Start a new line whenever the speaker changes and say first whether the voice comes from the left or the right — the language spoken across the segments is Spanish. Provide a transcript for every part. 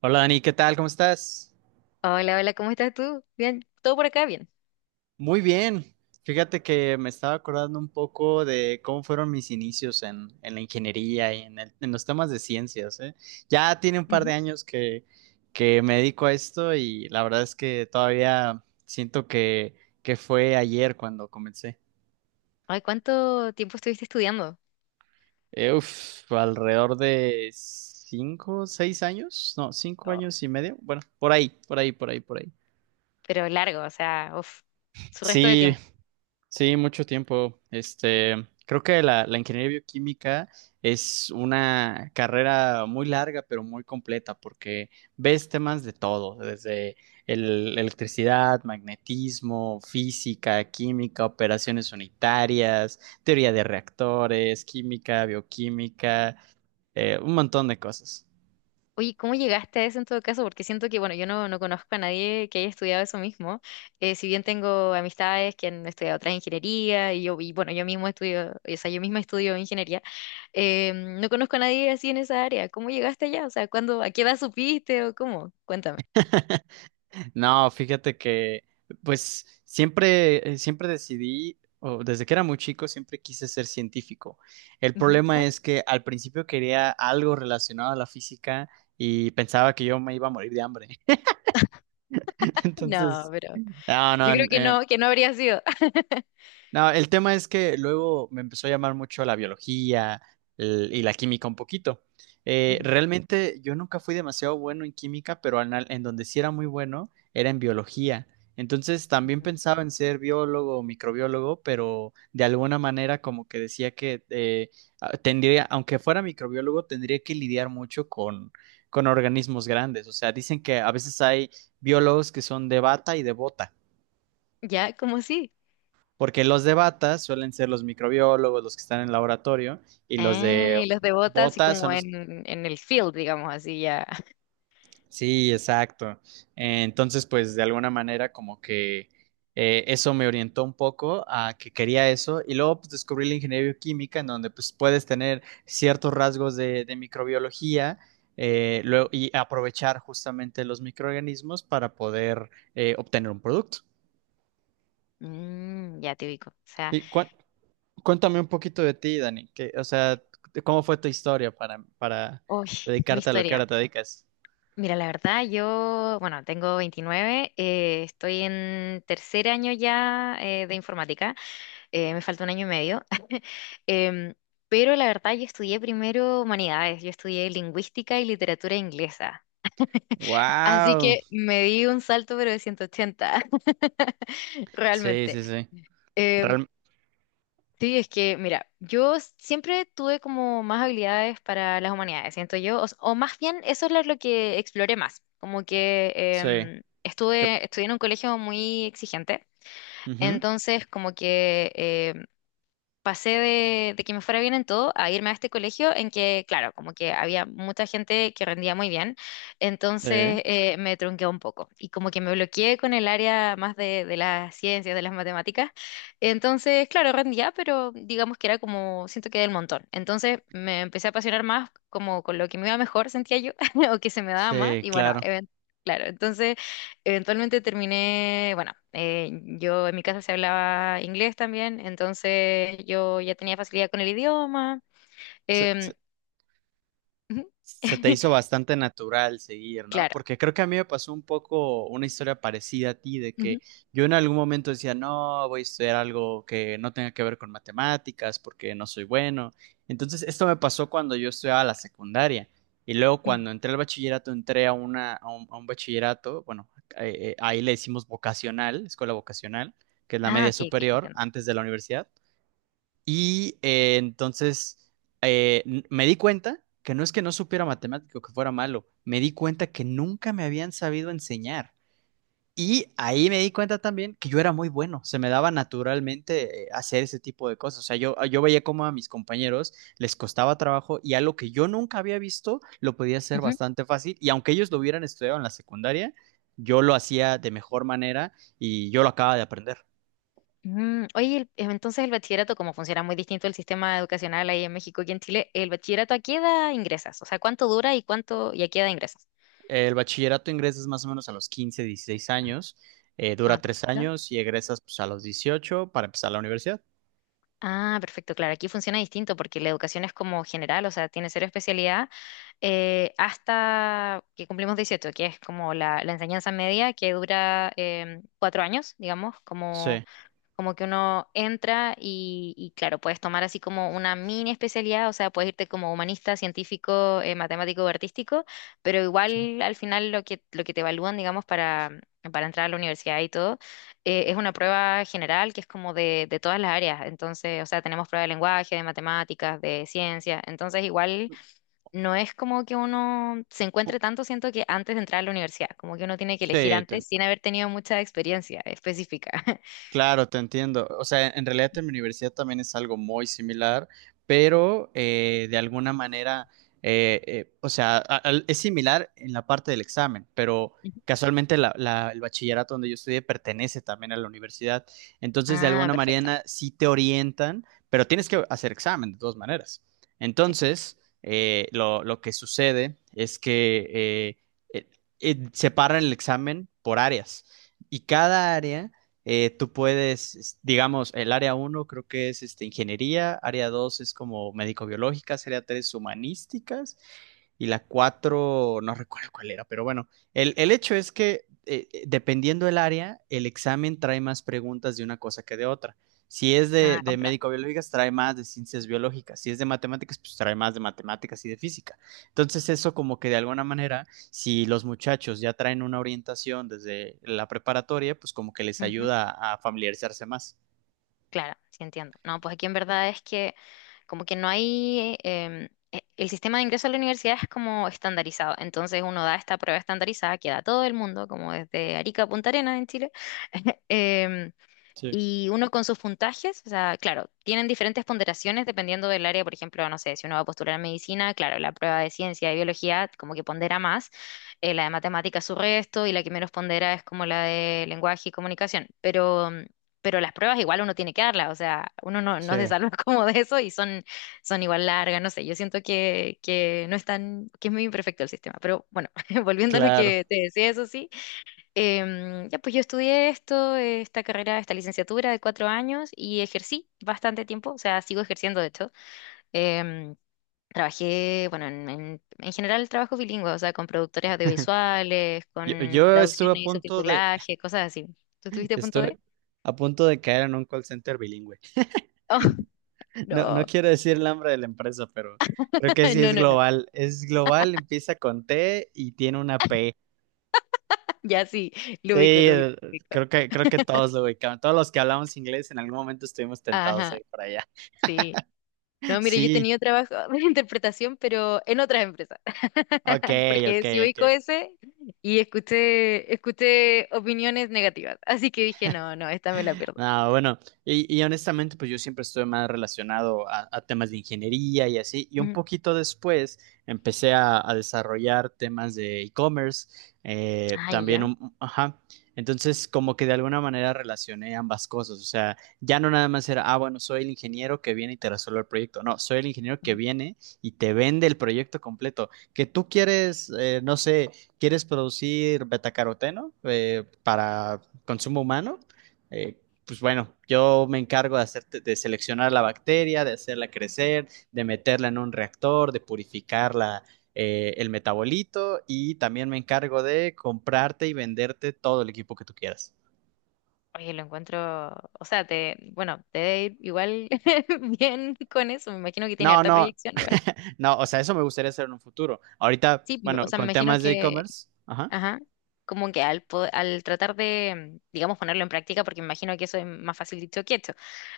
right: Hola Dani, ¿qué tal? ¿Cómo estás?
left: Hola, hola, ¿cómo estás tú? Bien, todo por acá bien.
right: Muy bien. Fíjate que me estaba acordando un poco de cómo fueron mis inicios en la ingeniería y en, en los temas de ciencias, ¿eh? Ya tiene un par
left: Ujú.
right: de años que me dedico a esto, y la verdad es que todavía siento que fue ayer cuando comencé.
left: Ay, ¿cuánto tiempo estuviste estudiando?
right: Alrededor de 5, 6 años, no, cinco
left: Oh,
right: años y medio. Bueno, por ahí, por ahí, por ahí, por ahí.
left: pero largo, o sea, uf, su resto de
right: Sí,
left: tiempo.
right: sí, mucho tiempo. Este, creo que la ingeniería bioquímica es una carrera muy larga, pero muy completa, porque ves temas de todo, desde electricidad, magnetismo, física, química, operaciones unitarias, teoría de reactores, química, bioquímica, un montón de cosas.
left: Oye, ¿cómo llegaste a eso en todo caso? Porque siento que, bueno, yo no, no conozco a nadie que haya estudiado eso mismo. Si bien tengo amistades que han estudiado otras ingeniería y yo, y bueno, yo mismo estudio, o sea, yo misma estudio ingeniería, no conozco a nadie así en esa área. ¿Cómo llegaste allá? O sea, ¿cuándo, a qué edad supiste o cómo? Cuéntame.
right: No, fíjate que, pues, siempre, siempre decidí, o desde que era muy chico, siempre quise ser científico. El
left: Ujú.
right: problema es que al principio quería algo relacionado a la física, y pensaba que yo me iba a morir de hambre.
left: Ah, no,
right: Entonces,
left: pero
right: no,
left: yo
right: no,
left: creo
right: en,
left: que no habría sido.
right: no, el tema es que luego me empezó a llamar mucho la biología y la química un poquito.
left: Ujú.
right: Realmente yo nunca fui demasiado bueno en química, pero donde sí era muy bueno era en biología. Entonces también
left: Ujú.
right: pensaba en ser biólogo o microbiólogo, pero de alguna manera como que decía que tendría, aunque fuera microbiólogo, tendría que lidiar mucho con organismos grandes. O sea, dicen que a veces hay biólogos que son de bata y de bota.
left: Ya, como sí.
right: Porque los de bata suelen ser los microbiólogos, los que están en el laboratorio, y los
left: Ah,
right: de
left: y los de bota así
right: botas
left: como
right: son los...
left: en el field, digamos, así ya.
right: Sí, exacto. Entonces, pues de alguna manera como que eso me orientó un poco a que quería eso, y luego pues descubrí la ingeniería bioquímica, en donde pues puedes tener ciertos rasgos de microbiología. Y aprovechar justamente los microorganismos para poder obtener un producto.
left: Mm, ya te ubico. O sea,
right: ¿Y cuál Cuéntame un poquito de ti, Dani, que, o sea, de ¿cómo fue tu historia para
left: uy, mi
right: dedicarte a lo que ahora
left: historia.
right: te dedicas?
left: Mira, la verdad, yo, bueno, tengo 29, estoy en tercer año ya de informática, me falta un año y medio. Em, pero la verdad yo estudié primero humanidades, yo estudié lingüística y literatura inglesa, así
right: Wow.
left: que me di un salto pero de 180.
right: Sí,
left: Realmente.
right: sí, sí.
left: Em,
right: Real-
left: Sí, es que, mira, yo siempre tuve como más habilidades para las humanidades, siento yo, o, o más bien eso es lo que exploré más, como que
right: sí. Que,
left: estuve, estudié en un colegio muy exigente,
right: ujú.
left: entonces como que pasé de, que me fuera bien en todo a irme a este colegio en que, claro, como que había mucha gente que rendía muy bien,
right: Sí.
left: entonces me trunqué un poco y como que me bloqueé con el área más de las ciencias, de las matemáticas, entonces, claro, rendía, pero digamos que era como, siento que del montón, entonces me empecé a apasionar más como con lo que me iba mejor, sentía yo, o que se me daba más,
right: Sí,
left: y bueno,
right: claro.
left: claro, entonces. Eventualmente terminé, bueno, yo en mi casa se hablaba inglés también, entonces yo ya tenía facilidad con el idioma. em, ujú.
right: Se te hizo bastante natural seguir, ¿no?
left: Claro.
right: Porque creo que a mí me pasó un poco una historia parecida a ti, de
left: Ujú,
right: que yo en algún momento decía, no, voy a estudiar algo que no tenga que ver con matemáticas porque no soy bueno. Entonces, esto me pasó cuando yo estudiaba la secundaria. Y luego
left: mm.
right: cuando entré al bachillerato, entré a un bachillerato, bueno, ahí le decimos vocacional, escuela vocacional, que es la
left: Ah,
right: media
left: ok, ok,
right: superior,
left: entiendo.
right: antes de la universidad. Y eh, entonces Me di cuenta que no es que no supiera matemático, que fuera malo, me di cuenta que nunca me habían sabido enseñar. Y ahí me di cuenta también que yo era muy bueno, se me daba naturalmente hacer ese tipo de cosas. O sea, yo veía cómo a mis compañeros les costaba trabajo, y algo que yo nunca había visto lo podía hacer
left: Ujú,
right: bastante fácil. Y aunque ellos lo hubieran estudiado en la secundaria, yo lo hacía de mejor manera, y yo lo acababa de aprender.
left: mm, oye, entonces el bachillerato, cómo funciona muy distinto el sistema educacional ahí en México y en Chile. ¿El bachillerato a qué edad ingresas? O sea, ¿cuánto dura y cuánto y a qué edad ingresas?
right: El bachillerato ingresas más o menos a los 15, 16 años,
left: Ah,
right: dura tres
left: perfecto.
right: años y egresas pues, a los 18, para empezar la universidad.
left: Ah, perfecto, claro, aquí funciona distinto porque la educación es como general, o sea, tiene cero especialidad hasta que cumplimos 18, que es como la, enseñanza media, que dura 4 años, digamos, como,
right: Sí.
left: como que uno entra y claro, puedes tomar así como una mini especialidad, o sea, puedes irte como humanista, científico, matemático o artístico, pero igual al final lo que, te evalúan, digamos, para entrar a la universidad y todo, es una prueba general que es como de todas las áreas, entonces, o sea, tenemos prueba de lenguaje, de matemáticas, de ciencia, entonces igual no es como que uno se encuentre tanto, siento que antes de entrar a la universidad, como que uno tiene que elegir
right: Sí, te-
left: antes sin haber tenido mucha experiencia específica.
right: Claro, te entiendo. O sea, en realidad en mi universidad también es algo muy similar, pero de alguna manera, o sea, a- al- es similar en la parte del examen, pero
left: Ujú.
right: casualmente el bachillerato donde yo estudié pertenece también a la universidad. Entonces, de
left: Ah,
right: alguna
left: perfecto.
right: manera sí te orientan, pero tienes que hacer examen de todas maneras.
left: Sí.
right: Entonces, lo que sucede es que eh, eh, separan el examen por áreas, y cada área tú puedes, digamos, el área uno creo que es este, ingeniería, área 2 es como médico-biológicas, área 3 humanísticas, y la 4 no recuerdo cuál era, pero bueno, el hecho es que dependiendo del área, el examen trae más preguntas de una cosa que de otra. Si es
left: Ah,
right: de
left: comprendo.
right: médico-biológicas, trae más de ciencias biológicas. Si es de matemáticas, pues trae más de matemáticas y de física. Entonces eso, como que de alguna manera, si los muchachos ya traen una orientación desde la preparatoria, pues como que les
left: Ujú.
right: ayuda a familiarizarse más.
left: Claro, sí entiendo. No, pues aquí en verdad es que como que no hay. El sistema de ingreso a la universidad es como estandarizado. Entonces uno da esta prueba estandarizada que da todo el mundo, como desde Arica a Punta Arenas en Chile. Em,
right: Sí,
left: y uno con sus puntajes, o sea, claro, tienen diferentes ponderaciones dependiendo del área, por ejemplo, no sé, si uno va a postular a medicina, claro, la prueba de ciencia y biología como que pondera más, la de matemáticas su resto y la que menos pondera es como la de lenguaje y comunicación, pero, mm, pero las pruebas igual uno tiene que darlas, o sea, uno no, no se
right: sí.
left: salva como de eso y son, igual largas, no sé, yo siento que no es tan, que es muy imperfecto el sistema, pero bueno, volviendo a lo
right: Claro.
left: que te decía, eso sí. Ya, pues yo estudié esto, esta carrera, esta licenciatura de 4 años y ejercí bastante tiempo, o sea, sigo ejerciendo de hecho. Em, trabajé, bueno, en general trabajo bilingüe, o sea, con productores audiovisuales,
right: Yo,
left: con
right: yo estuve a
left: traducciones y
right: punto de,
left: subtitulaje, cosas así. ¿Tú tuviste punto
right: Estoy
left: D?
right: a punto de caer en un call center bilingüe.
left: Oh,
right: No, no
left: no.
right: quiero decir el nombre de la empresa, pero creo que sí
left: No,
right: es
left: no, no.
right: global. Es global, empieza con T y tiene una P.
left: Ya sí, lo
right: Sí,
left: ubico, lo ubico, lo ubico.
right: creo que todos lo ubicamos. Todos los que hablamos inglés en algún momento estuvimos tentados a
left: Ajá,
right: ir para allá.
left: sí. No, mire, yo he
right: Sí,
left: tenido trabajo de interpretación, pero en otras empresas,
right: ok,
left: porque
right: ok,
left: sí
right: ok.
left: ubico ese y escuché opiniones negativas, así que dije, no, no, esta me la pierdo.
right: No, bueno, y honestamente, pues yo siempre estuve más relacionado a temas de ingeniería y así, y un
left: Mm.
right: poquito después empecé a desarrollar temas de e-commerce,
left: Ay, ya.
right: ajá, entonces como que de alguna manera relacioné ambas cosas, o sea, ya no nada más era, ah, bueno, soy el ingeniero que viene y te resuelve el proyecto, no, soy el ingeniero
left: Ya.
right: que
left: Ujú.
right: viene y te vende el proyecto completo, que tú quieres, no sé, quieres producir betacaroteno para consumo humano. Eh, pues bueno, yo me encargo hacer, de seleccionar la bacteria, de hacerla crecer, de meterla en un reactor, de purificarla, el metabolito, y también me encargo de comprarte y venderte todo el equipo que tú quieras.
left: Oye, lo encuentro, o sea, te, bueno, te debe ir igual bien con eso, me imagino que tiene
right: No,
left: harta
right: no,
left: proyección igual.
right: no, o sea, eso me gustaría hacer en un futuro. Ahorita,
left: Sí, o
right: bueno,
left: sea, me
right: con
left: imagino
right: temas de
left: que,
right: e-commerce, ajá.
left: ajá, como que al, al tratar de, digamos, ponerlo en práctica, porque me imagino que eso es más fácil dicho que hecho.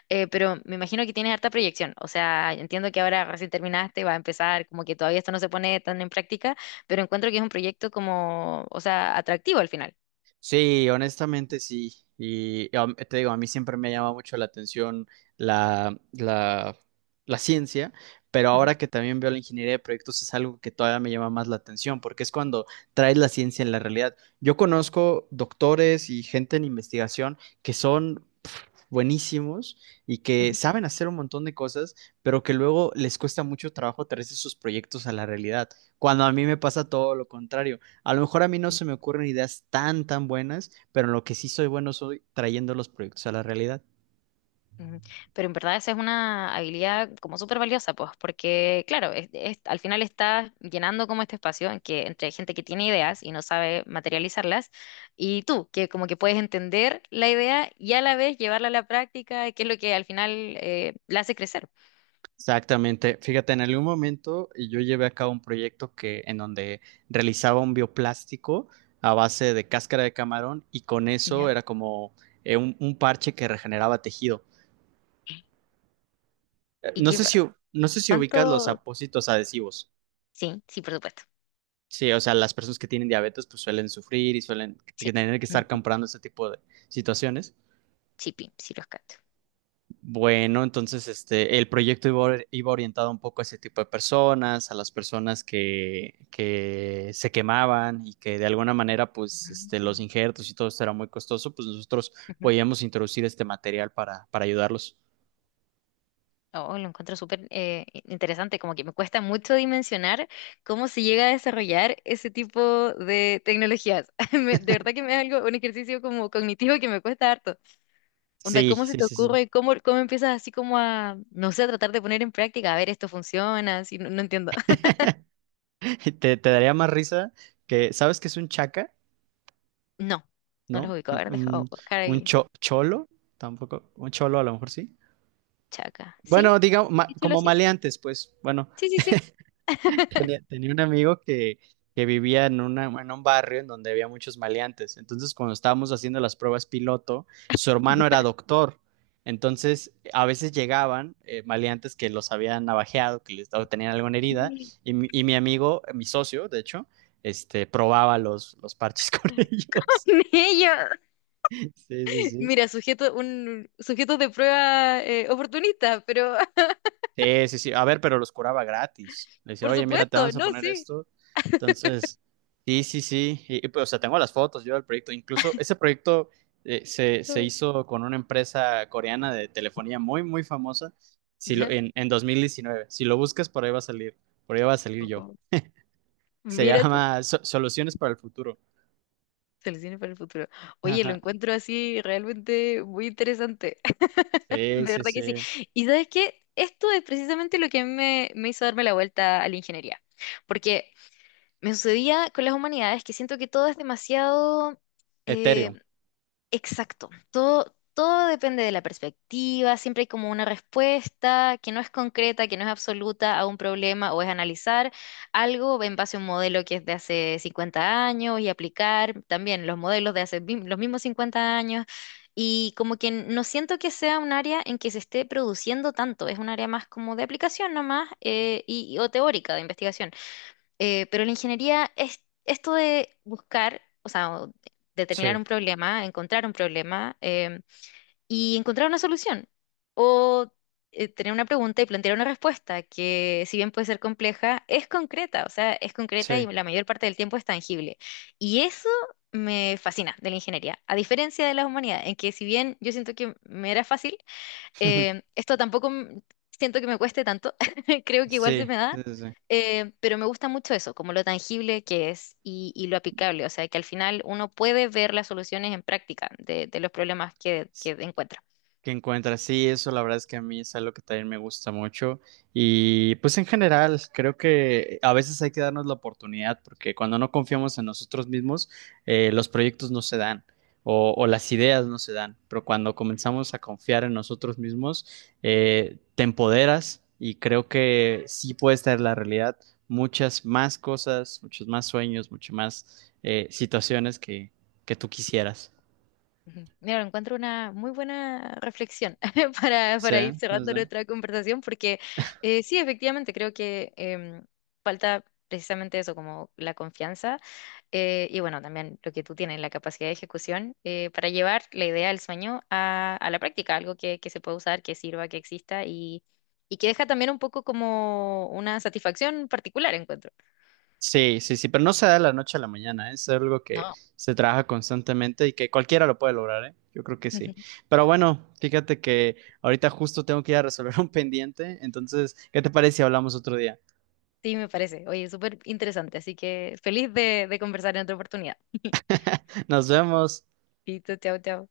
left: Pero me imagino que tienes harta proyección. O sea, entiendo que ahora recién terminaste, va a empezar, como que todavía esto no se pone tan en práctica, pero encuentro que es un proyecto como, o sea, atractivo al final.
right: Sí, honestamente sí. Y te digo, a mí siempre me llama mucho la atención la, la, la ciencia, pero
left: Ujú,
right: ahora que también veo la ingeniería de proyectos es algo que todavía me llama más la atención, porque es cuando traes la ciencia en la realidad. Yo conozco doctores y gente en investigación que son pf, buenísimos, y que
left: ujú,
right: saben hacer un montón de cosas, pero que luego les cuesta mucho trabajo traerse sus proyectos a la realidad, cuando a mí me pasa todo lo contrario. A lo mejor a mí no se me
left: ujú,
right: ocurren ideas tan, tan buenas, pero en lo que sí soy bueno soy trayendo los proyectos a la realidad.
left: ujú. Pero en verdad esa es una habilidad como súper valiosa, pues, porque claro, al final estás llenando como este espacio en que, entre gente que tiene ideas y no sabe materializarlas, y tú, que como que puedes entender la idea y a la vez llevarla a la práctica, que es lo que al final la hace crecer.
right: Exactamente. Fíjate, en algún momento yo llevé a cabo un proyecto en donde realizaba un bioplástico a base de cáscara de camarón, y con
left: ¿Ya?
right: eso era como un parche que regeneraba tejido.
left: ¿Y
right: No
left: qué,
right: sé si, no sé si ubicas los
left: ¿cuánto?
right: apósitos adhesivos.
left: Sí, sí, por supuesto.
right: Sí, o sea, las personas que tienen diabetes pues suelen sufrir y suelen
left: Sí.
right: tener que estar
left: Ujú.
right: comprando ese tipo de situaciones.
left: Sí, sí los cacho.
right: Bueno, entonces este, el proyecto iba, iba orientado un poco a ese tipo de personas, a las personas que se quemaban, y que de alguna manera, pues, este, los
left: Mm.
right: injertos y todo esto era muy costoso, pues nosotros
left: Ujú.
right: podíamos introducir este material para ayudarlos.
left: Oh, lo encuentro súper interesante, como que me cuesta mucho dimensionar cómo se llega a desarrollar ese tipo de tecnologías. De verdad que me es algo, un ejercicio como cognitivo que me cuesta harto. Onda,
right: Sí,
left: ¿cómo se
right: sí,
left: te
right: sí, sí.
left: ocurre? cómo empiezas así como a, no sé, a tratar de poner en práctica? A ver, esto funciona, así, no, no entiendo.
right: Te daría más risa que, ¿sabes qué es un chaca?
left: No, no los
right: ¿No?
left: ubico. A ver, deja
right: Un,
left: buscar
right: un
left: ahí.
right: cholo, tampoco, un cholo a lo mejor sí.
left: Chaca. ¿Sí?
right: Bueno, digamos,
left: ¿Díselo
right: como
left: así?
right: maleantes, pues, bueno.
left: Sí, sí, sí.
right: Tenía un amigo que vivía en, una, en un barrio en donde había muchos maleantes. Entonces, cuando estábamos haciendo las pruebas piloto, su hermano era doctor. Entonces, a veces llegaban maleantes que los habían navajeado, o tenían alguna herida,
left: Ya.
right: y mi amigo, mi socio, de hecho, este, probaba los parches con ellos.
left: Ella,
right: Sí, sí, sí.
left: mira, sujeto, un sujeto de prueba oportunista, pero
right: Sí, sí, sí. A ver, pero los curaba gratis. Le decía,
left: por
right: oye, mira, te
left: supuesto,
right: vamos a
left: no,
right: poner
left: sí.
right: esto. Entonces, sí, sí, sí. Y, pues, o sea, tengo las fotos yo del proyecto. Incluso ese proyecto se
left: No,
right: hizo con una empresa coreana de telefonía muy, muy famosa. Si lo,
left: ya.
right: En 2019, si lo buscas, por ahí va a salir. Por ahí va a salir yo.
left: Oh,
right: Se
left: mira tú,
right: llama Soluciones para el Futuro.
left: soluciones para el futuro. Oye, lo
right: Ajá.
left: encuentro así realmente muy interesante.
right: Sí,
left: De
right: sí,
left: verdad que sí.
right: sí.
left: Y sabes qué, esto es precisamente lo que a mí me hizo darme la vuelta a la ingeniería. Porque me sucedía con las humanidades que siento que todo es demasiado, eh,
right: Ethereum.
left: exacto. Todo, todo depende de la perspectiva. Siempre hay como una respuesta que no es concreta, que no es absoluta a un problema o es analizar algo en base a un modelo que es de hace 50 años y aplicar también los modelos de hace los mismos 50 años. Y como que no siento que sea un área en que se esté produciendo tanto. Es un área más como de aplicación nomás y, o teórica de investigación. Pero la ingeniería es esto de buscar, o sea, o determinar
right: Sí,
left: un problema, encontrar un problema y encontrar una solución. O tener una pregunta y plantear una respuesta que, si bien puede ser compleja, es concreta, o sea, es concreta y
right: sí.
left: la mayor parte del tiempo es tangible. Y eso me fascina de la ingeniería, a diferencia de la humanidad, en que si bien yo siento que me era fácil, esto tampoco siento que me cueste tanto, creo que igual se
right: Sí,
left: me da,
right: sí, sí.
left: pero me gusta mucho eso, como lo tangible que es y, lo aplicable, o sea, que al final uno puede ver las soluciones en práctica de, los problemas que,
right: Sí,
left: que encuentra.
right: que encuentras. Sí, eso la verdad es que a mí es algo que también me gusta mucho. Y pues en general, creo que a veces hay que darnos la oportunidad, porque cuando no confiamos en nosotros mismos, los proyectos no se dan, o las ideas no se dan. Pero cuando comenzamos a confiar en nosotros mismos, te empoderas, y creo que sí puedes traer la realidad muchas más cosas, muchos más sueños, muchas más situaciones que tú quisieras.
left: Ujú. Mira, encuentro una muy buena reflexión
right: Sí,
left: para ir
right: sí,
left: cerrando
right: sí.
left: nuestra conversación, porque sí, efectivamente, creo que falta precisamente eso, como la confianza. Y bueno, también lo que tú tienes, la capacidad de ejecución para llevar la idea del sueño a, la práctica, algo que se pueda usar, que sirva, que exista y que deja también un poco como una satisfacción particular, encuentro.
right: Sí, sí, sí, pero no se da de la noche a la mañana, ¿eh? Es algo que
left: No.
right: se trabaja constantemente, y que cualquiera lo puede lograr, ¿eh? Yo creo que
left: Ujú.
right: sí. Pero bueno, fíjate que ahorita justo tengo que ir a resolver un pendiente, entonces, ¿qué te parece si hablamos otro día?
left: Sí, me parece. Oye, súper interesante, así que feliz de, conversar en otra oportunidad.
right: Nos vemos.
left: Listo, chao, chao.